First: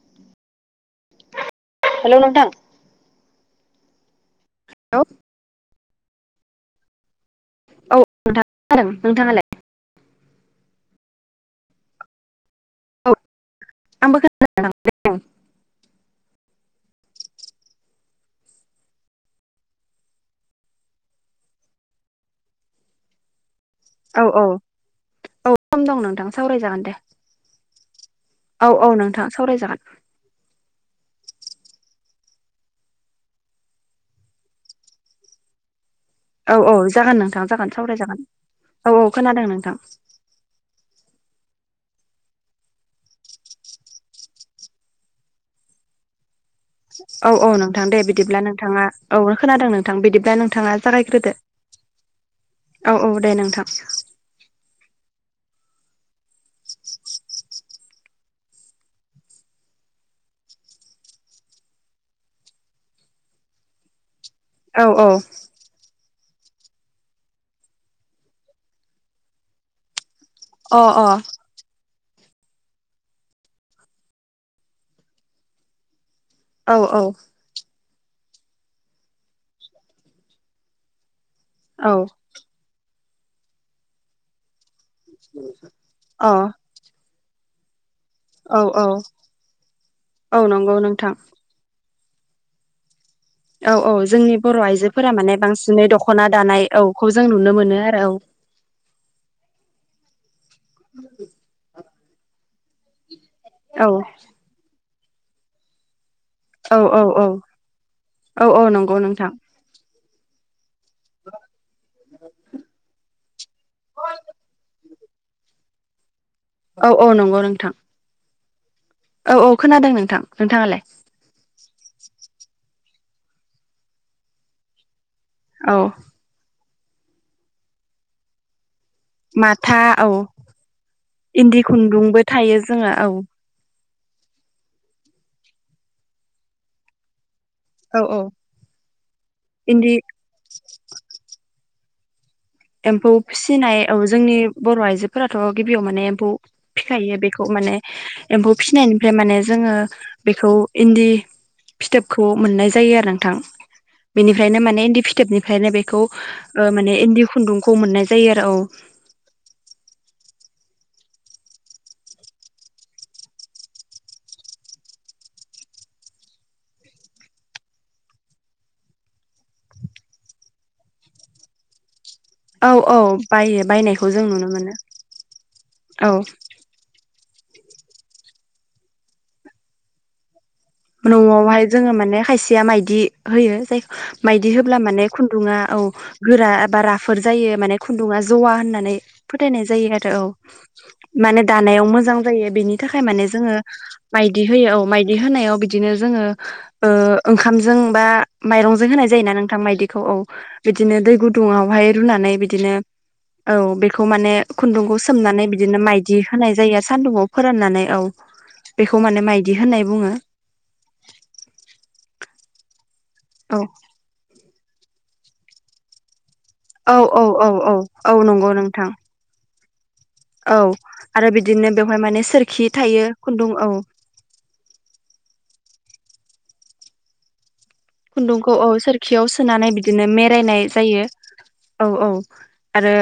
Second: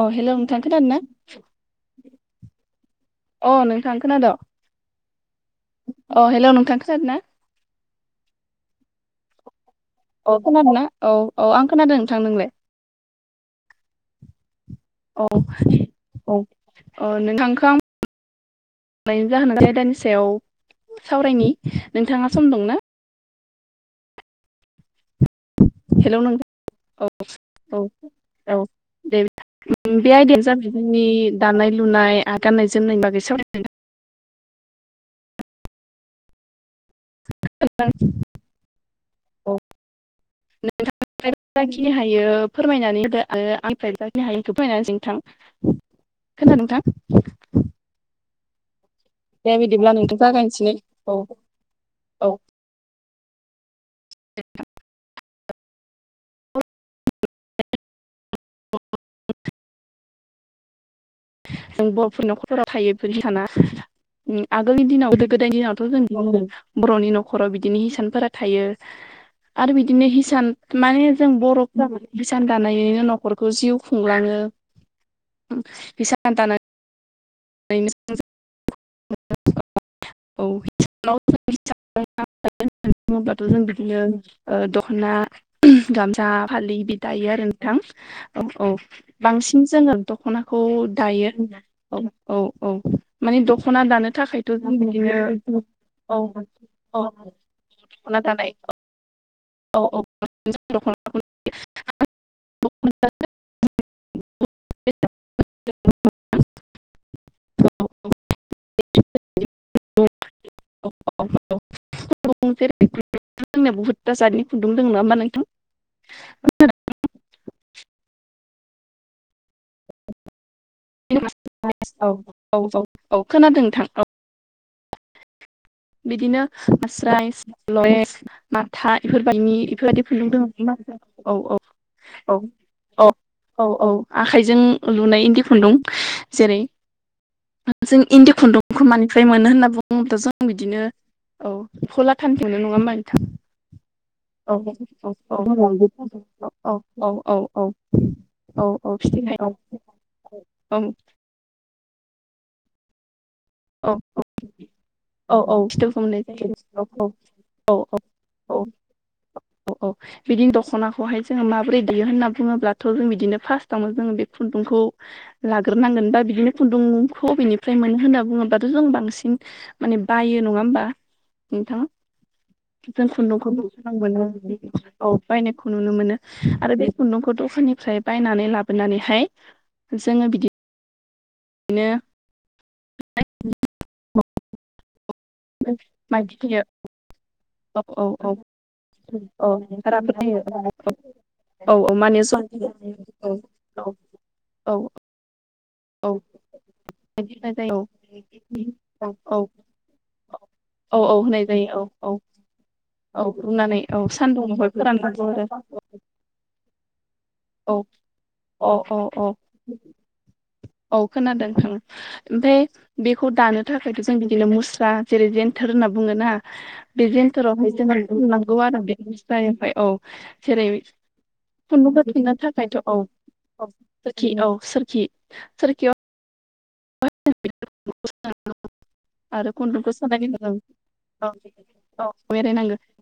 अ hello नोंथां खोनादों ना? हेलौ नोंथां। अ नोंथां खोनाद'? हेल' अ हेल' नोंथां खोथादों ना औ नोंथां खोनादों नोंथाङालाय औ खोनादोंना औ औ आं खोनादों नोंथां नोंलाय औ आंबो खोनादों औ औ ओ नोंथांख हरनायनि जाहोनाय आदानि सायाव सावरायनि नोंथाङा सम दंना औ औ औ सम दं नोंथां सावरायजागोन दे औ औ औ औ नोंथाङा सावरायजागोन बे आयदायानो जाबाय जोंनि दानाय लुनाय गाननाय जोमनाय बागैसो सावरायगोन नोंथां औ औ जागोन नोंथां जागोन सावराय जागोन औ औ खोनादों नोंथां आंफ्राय जाखिनि हायो फोरमायनानैो आरो आंनिफ्राय जाखिनि हायोखौ फोरमायनानै जों थां [unintelligible] खोना नोंथां औ औ नोंथां दे बिदिब्ला नोंथाङा औ दे खोनादों नोंथां बिदिब्ला जागायनोसै नोंथाङा औ जागायग्रोदो औ औ औ दे नोंथां [unintelligible] [unintelligible] आगलि औ औ दिनाावथ गोद दिनाावथ ज बर'नि न'खराव बिदिनो हिसानफोरा थायो आरो बिदिनो हिसान अ अ माने जों बर' भसान दानायनो न'खरखौ जिउ खुंलाङो भसान दानाय औ औ औ नानै बुङोब्लाथ' जों बिदिनो दख'ना अ गामसा फालि बि दायो आरो नोंथां औ औ बांसिन जोङो औ दखनाखौ नंगौ नोंथां दायो आरो औ औ औ माने औ दख'ना औ दानो जोंनि थाखायथ' बर' जों आइजोफोरा माने बिदिनो बांसिनै औ दख'ना दानाय औ औखौ जों नुनो मोनो आरो दख'ना दानाय [unintelligible] औ द औ औ औ औ औ नंगौ नोंथां [unintelligible] [unintelligible] औ औ नंगौ नोंथां औ औ खोनादों नोंथां नोंथाङालाय [inaudible] औ औ औ औ खोनादों नोंथां औ औ [unintelligible] माथा इफोरबायदिनि माथा बेफोरबायदि औ खुन्दुं दङ म औ औ इन्दि खुन्दुंबो औ थायो जोङो औ औ औ औ आखाइजों लुनाय इन्दि खुन्दुं जेरै औ जों औ इन्दि खुन्दुंखौ मानिफ्राय मोनो होनना इन्दि बुङोब्ला जों बिदिनो औ कला एम्फौ फिसिनाय औ जोंनि औ औ बर' औ आइजोफोराथ' औ औ गिबियाव माने एम्फौ औ फिखायो बेखौ माने एम्फौ औ औ फिसिनायनिफ्राय फिथोबनिफ्राय माने औ जोङो बेखौ औ इन्दि फिथोबखौ मोननाय जायो आरो नोंथां बेनिफ्रायनो माने इन्दि औ औ फिथोबनिफ्रायनो फिथोबखौ बेखौ मोननाय जायो औ माने औ इन्दि खुन्दुंखौ मोननाय जायो आरो औ औ औ बिदिनो दख'नाखौहाय जोङो माबोरै देयो होनना बुङोब्लाथ' जों बिदिनो फार्स्टआवनो जोङो बे खुन्दुंखौ लाग्रोनांगोन बा बिदिनो खुन्दुंखौबेनिफ्राय मोनो होनना बुङो होनब बाथ' जों बांसिन माने बायो नङा होमबा नोंथां? औ औ जों बायो खुन्दुंखौबोसां बायनायखौ मोनो जों नुनो मोनो औ बायनायखौ नुनो औ मोनो। आरो बे खुन्दुंखौ दखाननिफ्राय बायनानै लाबोनानैहाय जोङो बिदि न'आवहाय जोङो माने खायसेया माइदि होयो जाय माइदि होब्ला माने खुन्दुङा औ माइदि गोरा होयो बा राफोद जायो माने औ औ खुन्दुङा औ जवा होननानै औ फोथायनाय जायो आरो राफोद औ। होयो माने औ दानायाव औ मोजां माने ज औ जायो बेनि थाखाय माने औ जोङो माइदि होयो औ माइदि होनायाव बि बिदिनो ओ जोङो ओंखामजों बा माइरंजों होनाय औ जायोना औ नोंथां मायदिखौ औ बिदिनो औ दै होनाय जायो गुदुंङावहाय औ रुनानै बिदिनो औ रुनानै बेखौ माने सान्दुंआवहाय खुन्दुंखौ फोराननांगौ सोमनानै बिदिनो आरो माइदि होनाय जायो सान्दुंआव फोराननानै औ औ बेखौ औ माने औ माइदि होननाय बुङो। औ खोनादों ओमफ्राय बेखौ औ दानो थाखाय थ' जों बिदिनो मुस्रा जेरै जन्थोर होनना बुङोना औ बे औ औ जन्थोरावहाय जोङो औ नंगौ बुंनांगौ आरो नोंथां बेटायावहाय औ। औ जेरै आरो बिदिनो खुन्दुंखौ बेवहाय माने थुननो सोरखि थाखायथ' औ थायो खुन्दुं औ। सोरखि औ सोरखि सोरखियाव। द खुन्दुंखौ औ सोरखियाव सोनानै बिदिनो सोनायनि उनाव मरायायनाय जायो। औ औ औ आरो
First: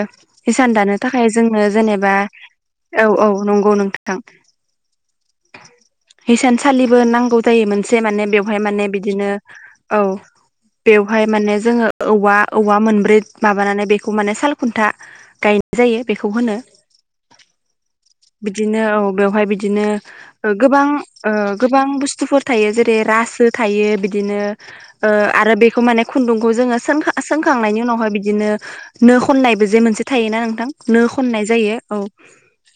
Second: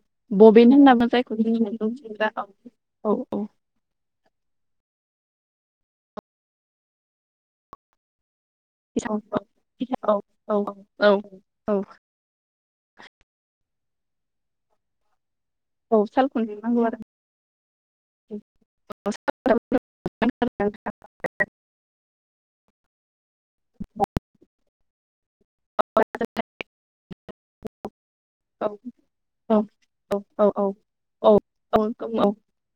हिसान बबिन होनना दानो बुङो थाखाय जायखौ जों जोंङो खुन्दुं जेनेबा। थुनग्रा औ औ औ नंगौ नोंथां। हसानसालिबो नांगौ जायो मोनसे माने बेव हाय माने औ औ बिदिनो औ बेवहाय माने औ जोङो औवा औवा मोनब्रै माबानानै बेखौ माने साल खुन्था गाय औ साल खुन्था नांगौ आरो। बिदिनो औ बेवहाय बिदिनो गोबां गोबां बुस्थुफोर थायो जेरै रासो थायो बिदिनो। आरो बेखौ माने खुन्दुंखौ जोङो सोंखां सोंखांनायनि उनावहाय बिदि बिदिनो नो औ खननायबो जे मोनसे औ थायोना नोंथां नो खननाय जायो औ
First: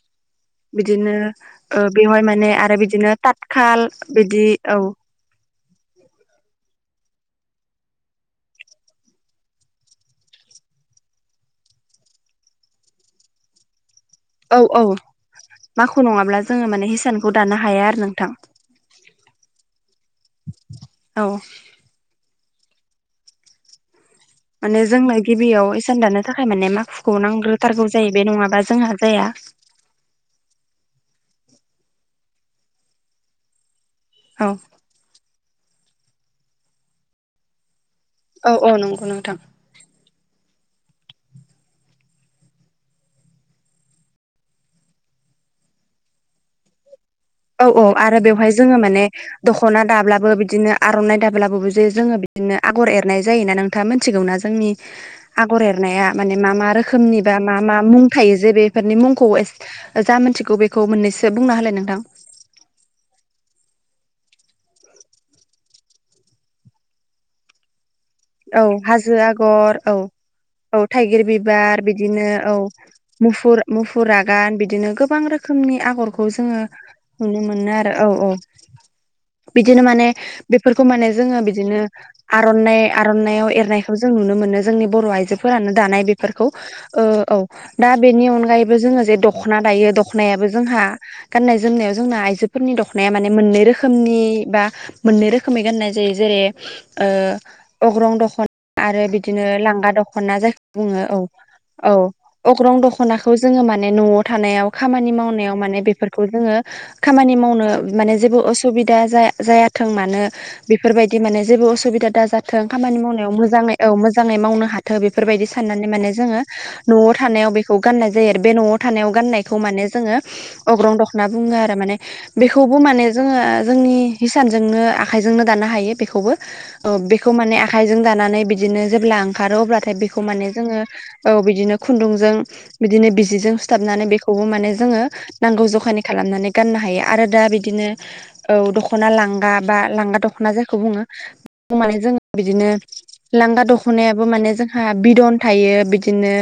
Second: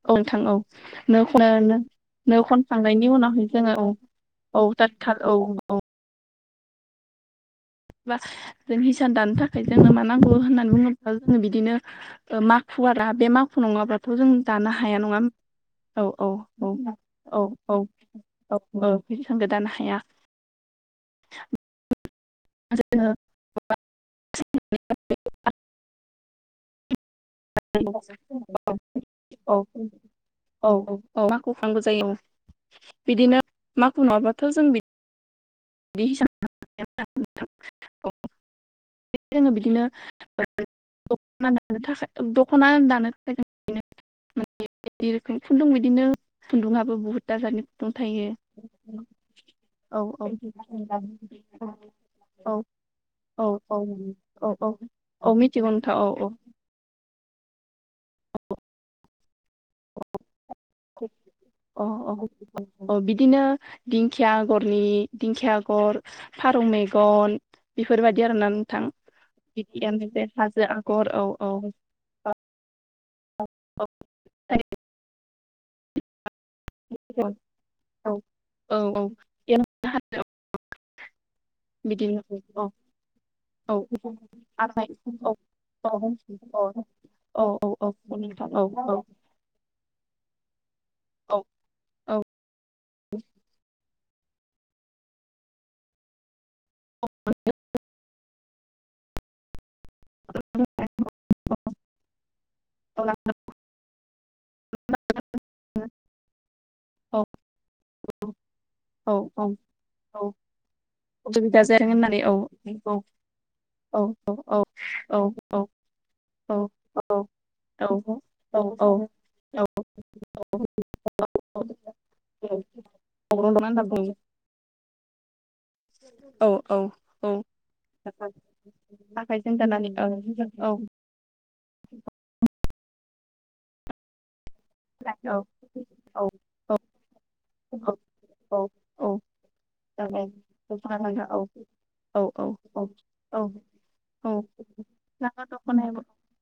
नोंथां औ बिदिनो नो खनो बेवहाय नो माने आरो खनखांनायनि बिदिनो उनावहाय जोङो औ ततखाल बिदि औ। दाथखाल औ औ जों हिसान दानो थाखाय जोङो मा नांगौ होननानै बुङोब्ला जोङो बिदिनो ओ माखु आरो बे माखु नङाब्लाथ' जों औ दानो औ हाया नङा माखु औ औ नङाब्ला जोङो औ माने हिसानखौ औ दानो औ हाया आरो नोंथां औ औ बे सों गो दानो हाया। औ जोङो माने जोंनो गिबियाव इसान दानो थाखाय माने माखु खौ नांग्रोथारगौ जायो बे जोङो नङाबा जोंहा जाया औ औ औ औ माखु नांगौ जायो औ बिदिनो माखु औ नङाब्लाथ' जों बिदि [unintelligible] औ औ नंगौ नोंथां जोङो बिदिनो [unintelligible] दख'ना दानो थाखाय [unintelligible] बिदिनो खुन्दुङाबबो बुहुत दाजारनि औ औ खुन्दुं आरो थायो बेवहाय जोङो माने दख'ना औ औ दाब्लाबो बिदि बिदिनो आर'नाइ दाब्लाबो जे जोङो बिदिनो आगर एरनाय जायो औ ना औ नोंथाङा मोनथिगौना औ औ जोंनि औ आगर मिथिगौ नोंथां औ एरनाया औ माने मा मा रोखोम खोमनि बा मा मा मुं थायो जे बेफोरनि मुंखौ मोन खौ मोननैसो बुंना हालाय नोंथां। औ औ बिदिनो दिंखिया आगरनि दिंखिया आगर फारौ मेगन बेफोरबायदि आरोना औ नोंथां हाजो आगर औ बिदियानो बे हाजो आगर थाइगिर औ औ बिबार बिदिनो औ मुफुर मुफुर औ आगान बिदिनो गोबां रोखो मनि आगरखौ जोङो नुनो मोनो आरो औ औ औ एरनो बिदिनो हानाय माने बेफोरखौ माने जोङो बिदिनो बिदिनो औ आर'नाय आर'नायाव औ एरनायखौ जों नुनो मोनो जोंनि आखाइ बर' औ आइजोफोरानो औ दानाय बेफोरखौ ओ औ दा औ बेनि नोंथां औ अनगायैबो औ जोङो जे दख'ना दायो दख'नायाबो जोंहा गाननाय जोमनायाव औ जोंना औ आइजोफोरनि दख'नाया माने मोननै रोखो मनि बा मोननै रोखोमै गाननाय जायो जेरै ओ अग्रं दख'ना आरो बिदिनो लांगा दख'ना जायखौ बुङो औ औ अग्रं दख'नाखौ जोङो माने न'आव थानायाव खामानि मावनायाव माने बेफोरखौ जोङो औ खामानि मावनो माने जेबो असुबिदा औ जा-जायाथों मानो औ बेफोरबायदि माने उसुबिदा जेबो जादों असुबिदा होननानै औ दाजा औ खानि मावनाय मोजाङै ओ औ औ मोजाङै औ मावनो हाथों बेफोरबायदि औ साननानै माने जोङो न'आव थानायाव बेखौ औ गान्नाय जायो आरो बे न'आव औ औ थानायाव गान्नायखौ माने जोङो अग्रं दखान बुङो आरो माने बेखौबो माने जोङो अग्रं दख'ना होनना जोंनि बुङो हिसानजोंनो आखायजोंनो दानो हायो बेखौबो औ औ ओ बेखौ औ माने आखाइजों दानानै बिदिनो जेब्ला आखाइजों ओंखारो दानानै अब्लाथाय औ बेखौ माने औ जोङो औ बिदिनो खुन्दुंजों बिदिनो बिजिजों सुथाबनानै बेखौबो माने जोङो नांगौ जखानि औ खालामनानै गाननो हायो आरो दा बिदिनो औ दख'ना लांगा बा औ लांगा दख'न जायखौ दख'ना बुङो लांगा औ औ औ बिदिनो औ औ लांगा दख'नायाबो औ माने जोंहा बिदन लांगा थायो दख'नायाबो बिदिनो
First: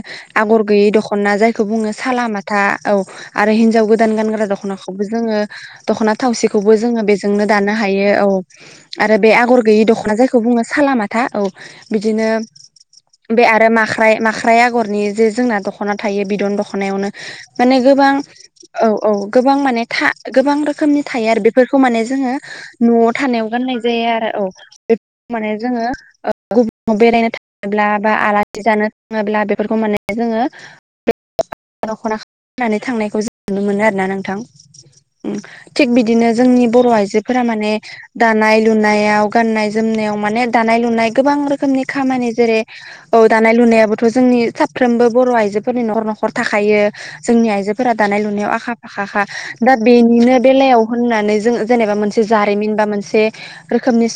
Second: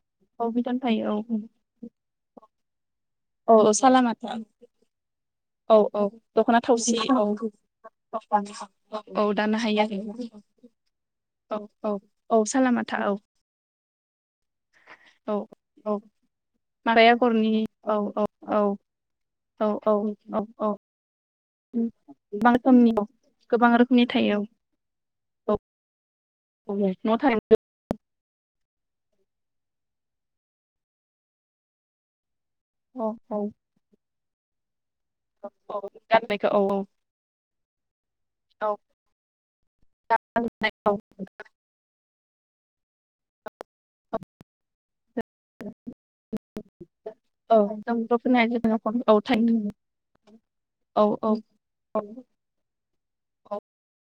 औ आगर बिदन गैयि फायो दख'ना जायखौ बुङो सालामाथा औ आरो औ औ हिनजाव गोदान सालामाथा गानग्रा दख'नाखौबो जोङो औ औ दख'ना थावसिखौबो थावसि जोङो औ बेजोंनो दानो हायो औ आरो औ बे दानो आगर गैयि हायो दख'ना जायखौ आरो बुङो सालामाथा औ औ बिदिनो औ सालामाथा औ बे आरो माख्राइ माख्राइ आगरनि जे औ जोंना औ दख'ना थायो बिदन दख'नायावनो माबाया आगरनि माने औ गोबां औ औ गोबां औ माने था औ औ गोबां औ रोखोमनि थायो आरो बे बेफोरखौ माने जोङो गोबां रोखोमनि औ न'आव थानायाव गोबां गाननाय रोखोमनि जाया थायो आरो औ बे माने औ जोङो ओ औ गुबुनाव न' बेरायनो थानाय था बा आलासि जानो थाङोब्ला बेफोरखौ मोननाय जोङो दख'ना नानै औ थांनायखौ औ जों नुनो मोनो आरोना नोंथां। ओम औ थिग बिदिनो गाननायखौ जोंनि औ बर' औ आइजोफोरा माने दानाय लुनायाव गाननाय जोमनायाव माने दानाय औ औ लुनाय गोबां रोखोमनि खामानि जेरै औ दानाय लुनायाबोथ' जोंनि साफ्रोमबो बर' आइजोफोरनि न'खर न'खर थाखायो। जोंनि औ आइजोफोरा जों दानाय खोनाया लुनायाव आखा जिखुनु खम औ फाखाखा थाइ दा बेनिनो बेलायाव औ औ होननानै जों जेनेबा औ मोनसे जारिमिन बा मोनसे औ रोखोमनि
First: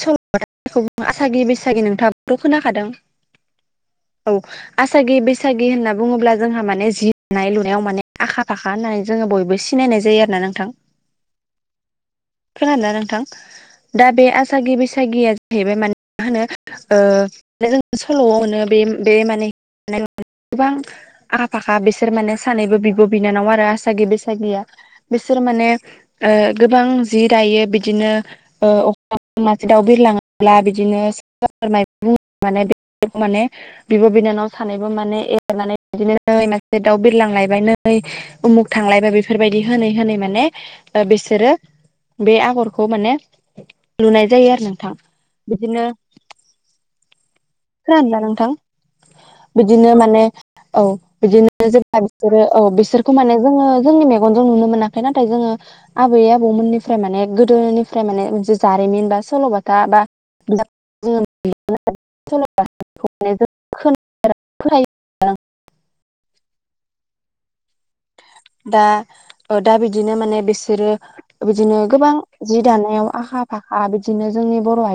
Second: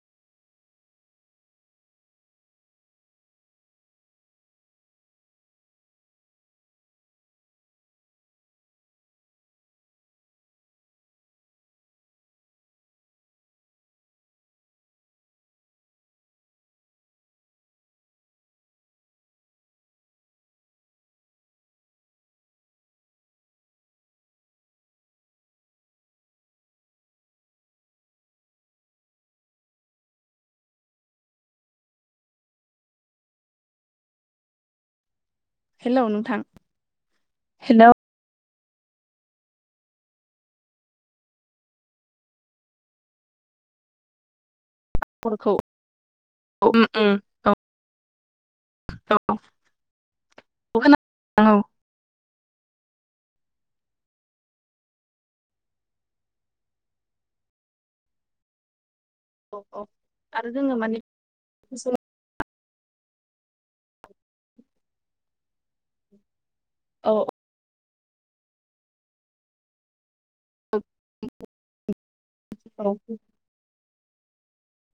जायखौ आसागि बैसागि नोंथाङाबोथ' खोनाखादों? आसागि बैसागि होनना बुङोब्ला जोंहा माने जि दानाय लुनायाव माने आखा फाखा होननानै जोङो बयबो सिनायनाय जायो आरो ना नोंथां। खोनादोंना नोंथां दा बे आसागि बैसागिया जाहैबाय माने मा होनो ओ जों सल'आव मोनो बे बे माने माने गोबां आखा फाखा बिसोर माने सानैबो बिब' बिनानाव आरो आसागि बैसागिया बिसोर माने ओ गोबां जि दायो बिदिनो अखा मासे दाउ बिरलाङो ब्ला बिदिनो सोर सोर माइ माने बेफोरखौ माने बिब' बिनानाव सानैबो माने एरनानै हेलौ बिदिनो नोंथां नै मासे दाउ बिरलां लायबाय नै उमुख थांलायबा बेफोरबायदि होनै होनै माने बिसोरो बे आगरखौ माने लुनाय जायो आरो नोंथां। खरखौ बिदिनो औ औ खोनादोंना नोंथां। [unintelligible] बिदिनो माने औ' खोनादों बिदिनो जेब्ला बिसोरो औ बिसोरखौ माने जोङो जोंनि मेगनजों नुनो मोनाखै नाथाय जोङो आबै आबौमोननिफ्राय माने गोदोनिफ्राय माने जारिमिन बा औ सल'बाथा औ बा' आरो जोङो माने औ 'औ' दा दा बिदिनो माने बेसे बिसोरो बिदिनो गोबां जि औ दानायाव आखा फाखा बिदिनो जोंनि बर' आइ